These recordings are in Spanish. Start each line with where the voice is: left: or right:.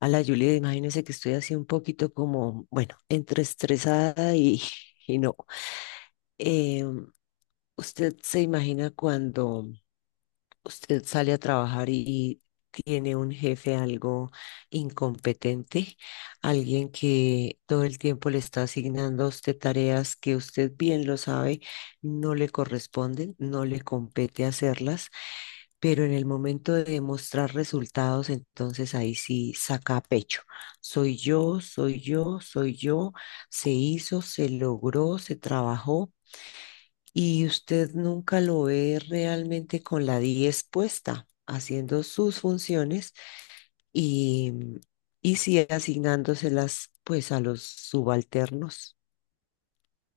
left: A la Julia, imagínese que estoy así un poquito como, bueno, entre estresada y, y no. Eh, ¿Usted se imagina cuando usted sale a trabajar y tiene un jefe algo incompetente? Alguien que todo el tiempo le está asignando a usted tareas que usted bien lo sabe, no le corresponden, no le compete hacerlas pero en el momento de mostrar resultados, entonces ahí sí saca pecho. Soy yo, soy yo, soy yo, se hizo, se logró, se trabajó y usted nunca lo ve realmente con la 10 puesta, haciendo sus funciones y, y sí asignándoselas pues a los subalternos.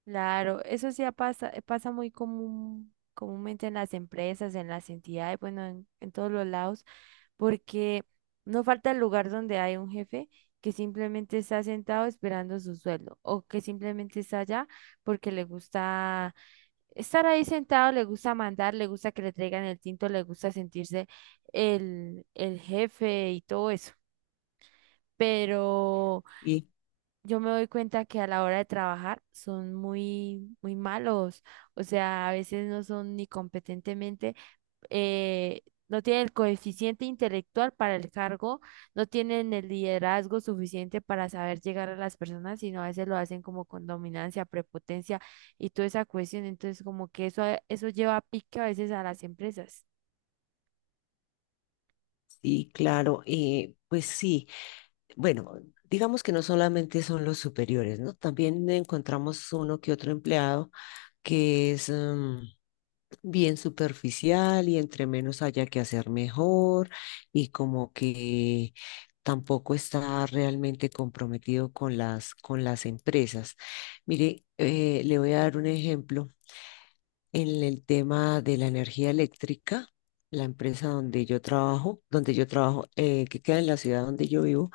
right: Claro, eso sí pasa muy comúnmente en las empresas, en las entidades, bueno, en todos los lados, porque no falta el lugar donde hay un jefe que simplemente está sentado esperando su sueldo o que simplemente está allá porque le gusta estar ahí sentado, le gusta mandar, le gusta que le traigan el tinto, le gusta sentirse el jefe y todo eso. Pero
left: Y,
right: yo me doy cuenta que a la hora de trabajar son muy, muy malos. O sea, a veces no son ni competentemente, eh, no tienen el coeficiente intelectual para el cargo, no tienen el liderazgo suficiente para saber llegar a las personas, sino a veces lo hacen como con dominancia, prepotencia y toda esa cuestión. Entonces, como que eso lleva a pique a veces a las empresas.
left: y claro, pues sí. Bueno, digamos que no solamente son los superiores, ¿no? También encontramos uno que otro empleado que es bien superficial y entre menos haya que hacer mejor y como que tampoco está realmente comprometido con las empresas. Mire, le voy a dar un ejemplo en el tema de la energía eléctrica. La empresa donde yo trabajo, que queda en la ciudad donde yo vivo,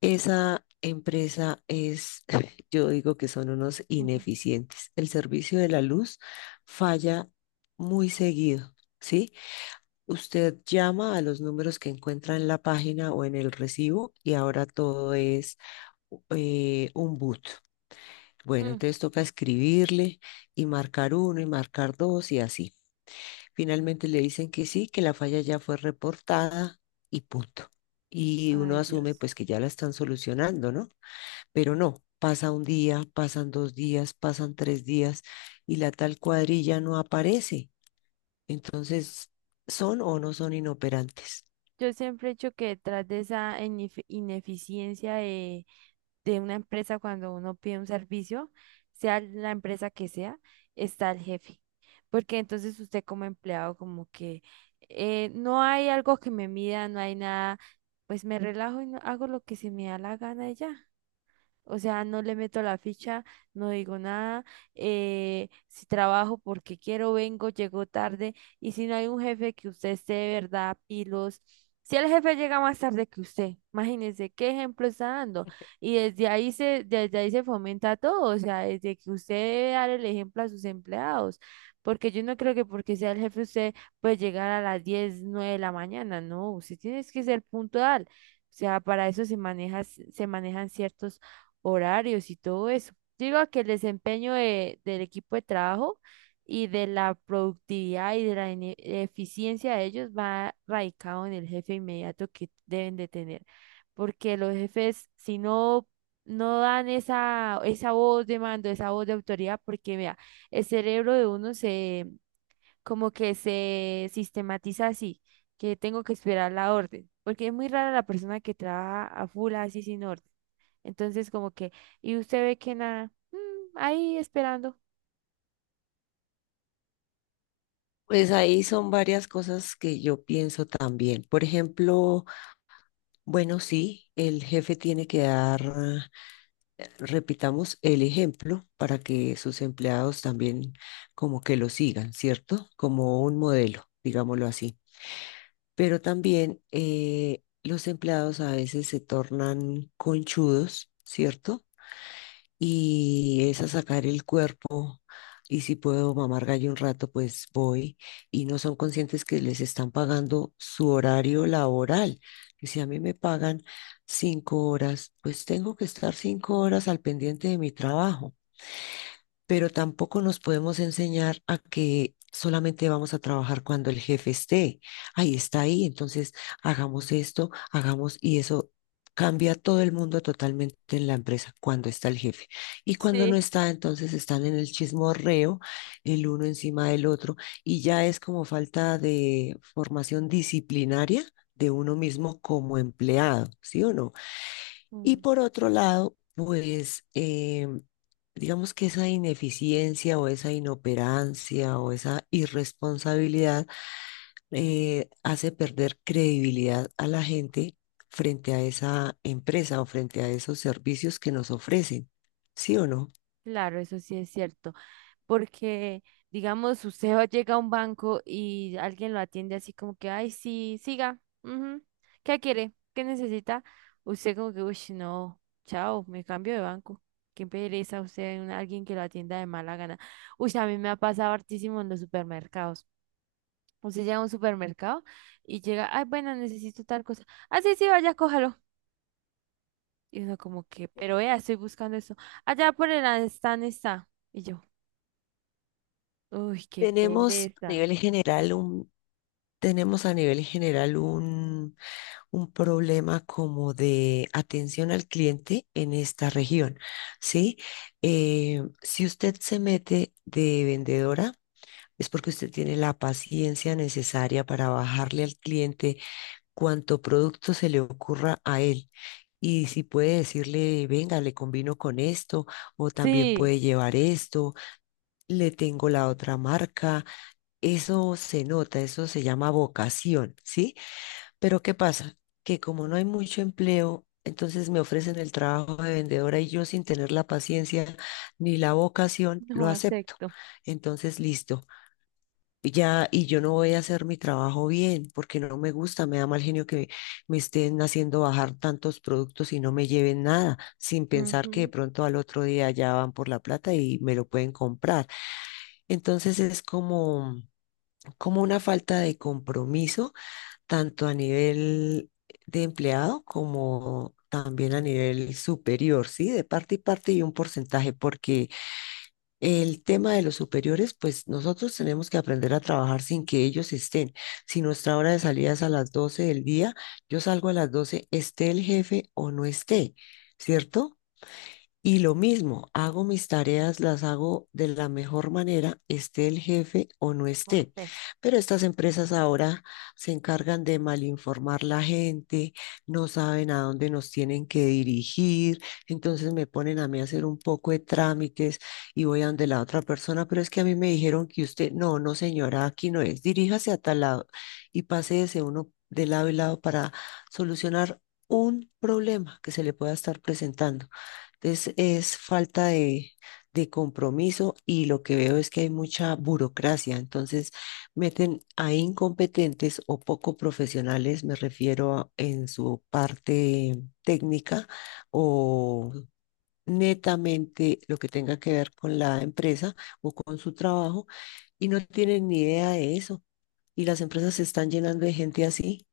left: esa empresa es, yo digo que son unos
right: Ujú.
left: ineficientes. El servicio de la luz falla muy seguido, ¿sí? Usted llama a los números que encuentra en la página o en el recibo y ahora todo es un boot. Bueno,
right: Mm.
left: entonces toca escribirle y marcar uno y marcar dos y así. Finalmente le dicen que sí, que la falla ya fue reportada y punto. Y uno
right: Ay,
left: asume
right: Dios.
left: pues que ya la están solucionando, ¿no? Pero no, pasa un día, pasan 2 días, pasan 3 días y la tal cuadrilla no aparece. Entonces, ¿son o no son inoperantes?
right: Yo siempre he dicho que detrás de esa ineficiencia de una empresa cuando uno pide un servicio, sea la empresa que sea, está el jefe. Porque entonces usted como empleado como que no hay algo que me mida, no hay nada, pues me relajo y hago lo que se me da la gana y ya. O sea, no le meto la ficha, no digo nada. Si trabajo porque quiero, vengo, llego tarde. Y si no hay un jefe que usted esté de verdad, pilos. Si el jefe llega más tarde que usted, imagínese qué ejemplo está dando. Y desde ahí se fomenta todo. O sea, desde que usted debe dar el ejemplo a sus empleados. Porque yo no creo que porque sea el jefe usted puede llegar a las 10 9 de la mañana. No, usted tiene que ser puntual. O sea, para eso se manejan ciertos horarios y todo eso. Yo digo que el desempeño del equipo de trabajo y de la productividad y de la eficiencia de ellos va radicado en el jefe inmediato que deben de tener, porque los jefes, si no, no dan esa voz de mando, esa voz de autoridad, porque vea, el cerebro de uno se como que se sistematiza así, que tengo que esperar la orden, porque es muy rara la persona que trabaja a full así sin orden. Entonces, como que, y usted ve que nada, ahí esperando.
left: Pues ahí son varias cosas que yo pienso también. Por ejemplo, bueno, sí, el jefe tiene que dar, repitamos, el ejemplo para que sus empleados también como que lo sigan, ¿cierto? Como un modelo, digámoslo así. Pero también los empleados a veces se tornan conchudos, ¿cierto? Y es a sacar el cuerpo y si puedo mamar gallo un rato, pues voy y no son conscientes que les están pagando su horario laboral. Y si a mí me pagan 5 horas, pues tengo que estar 5 horas al pendiente de mi trabajo pero tampoco nos podemos enseñar a que solamente vamos a trabajar cuando el jefe esté. Ahí está ahí, entonces hagamos esto, hagamos y eso cambia todo el mundo totalmente en la empresa cuando está el jefe. Y cuando no
right: Sí.
left: está, entonces están en el chismorreo, el uno encima del otro, y ya es como falta de formación disciplinaria de uno mismo como empleado, ¿sí o no? Y
right: Mm,
left: por otro lado, pues digamos que esa ineficiencia o esa inoperancia o esa irresponsabilidad hace perder credibilidad a la gente frente a esa empresa o frente a esos servicios que nos ofrecen, ¿sí o no?
right: claro, eso sí es cierto. Porque, digamos, usted llega a un banco y alguien lo atiende así como que, ay, sí, siga, ujú, ¿qué quiere? ¿Qué necesita? Usted como que, uy, no, chao, me cambio de banco. Qué pereza usted, alguien que lo atienda de mala gana. Uy, a mí me ha pasado hartísimo en los supermercados. Usted llega a un supermercado y llega, ay, bueno, necesito tal cosa. Ah, sí, sí, vaya, cójalo. Y uno como que, pero vea, estoy buscando eso. Allá por el stand está. Y yo, uy, qué
left: Tenemos a
right: pereza.
left: nivel general un, Tenemos a nivel general un problema como de atención al cliente en esta región, ¿sí? Si usted se mete de vendedora, es porque usted tiene la paciencia necesaria para bajarle al cliente cuanto producto se le ocurra a él. Y si puede decirle, venga, le combino con esto, o también
right: Sí,
left: puede llevar esto, le tengo la otra marca, eso se nota, eso se llama vocación, ¿sí? Pero ¿qué pasa? Que como no hay mucho empleo, entonces me ofrecen el trabajo de vendedora y yo sin tener la paciencia ni la vocación, lo
right: no
left: acepto.
right: acepto.
left: Entonces, listo. Ya, y yo no voy a hacer mi trabajo bien porque no me gusta, me da mal genio que me estén haciendo bajar tantos productos y no me lleven nada, sin pensar que de
right: Ujú.
left: pronto al otro día ya van por la plata y me lo pueden comprar. Entonces es como, como una falta de compromiso tanto a nivel de empleado como también a nivel superior, ¿sí? De parte y parte y un porcentaje, porque el tema de los superiores, pues nosotros tenemos que aprender a trabajar sin que ellos estén. Si nuestra hora de salida es a las 12 del día, yo salgo a las 12, esté el jefe o no esté, ¿cierto? Y lo mismo, hago mis tareas, las hago de la mejor manera, esté el jefe o no
right: No
left: esté.
right: sé.
left: Pero estas empresas ahora se encargan de malinformar la gente, no saben a dónde nos tienen que dirigir, entonces me ponen a mí a hacer un poco de trámites y voy a donde la otra persona, pero es que a mí me dijeron que usted, no, no señora, aquí no es, diríjase a tal lado y paséese uno de lado y lado para solucionar un problema que se le pueda estar presentando. Entonces es falta de compromiso y lo que veo es que hay mucha burocracia. Entonces meten a incompetentes o poco profesionales, me refiero en su parte técnica o netamente lo que tenga que ver con la empresa o con su trabajo y no tienen ni idea de eso. Y las empresas se están llenando de gente así.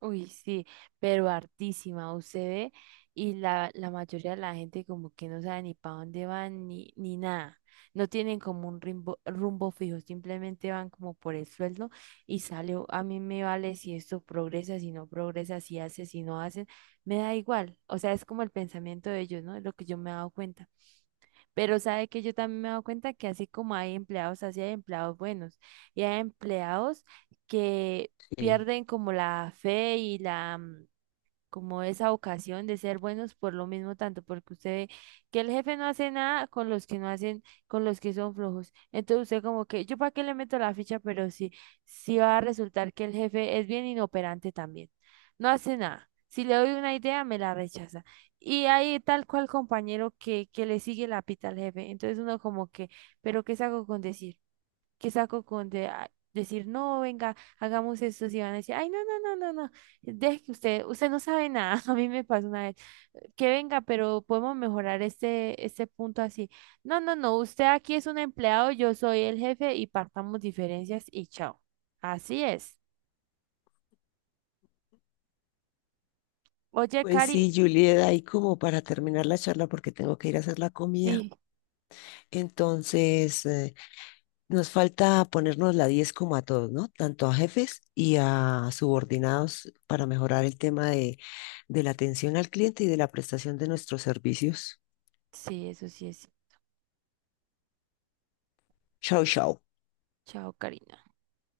right: Uy, sí, pero hartísima, usted ve, y la mayoría de la gente como que no sabe ni para dónde van ni nada. No tienen como un rumbo, rumbo fijo, simplemente van como por el sueldo y sale, a mí me vale si esto progresa, si no progresa, si hace, si no hacen, me da igual. O sea, es como el pensamiento de ellos, ¿no? Es lo que yo me he dado cuenta. Pero sabe que yo también me he dado cuenta que así como hay empleados, así hay empleados buenos y hay empleados que
left: Sí.
right: pierden como la fe y como esa ocasión de ser buenos por lo mismo tanto, porque usted ve que el jefe no hace nada con los que no hacen, con los que son flojos. Entonces usted como que, ¿yo para qué le meto la ficha? Pero sí, sí va a resultar que el jefe es bien inoperante también. No hace nada. Si le doy una idea, me la rechaza. Y hay tal cual compañero que le sigue la pita al jefe. Entonces uno como que, ¿pero qué saco con decir? Que saco con decir, no, venga, hagamos esto, si van a decir, ay, no, no, no, no, no, deje que usted, usted no sabe nada, a mí me pasó una vez, que venga, pero podemos mejorar este punto así, no, no, no, usted aquí es un empleado, yo soy el jefe y partamos diferencias y chao, así es. Oye,
left: Pues sí,
right: Cari,
left: Julieta, y como para terminar la charla porque tengo que ir a hacer la comida.
right: sí,
left: Entonces, nos falta ponernos la 10 como a todos, ¿no? Tanto a jefes y a subordinados para mejorar el tema de la atención al cliente y de la prestación de nuestros servicios.
right: sí, eso sí es,
left: Chao, chao.
right: chao, Karina.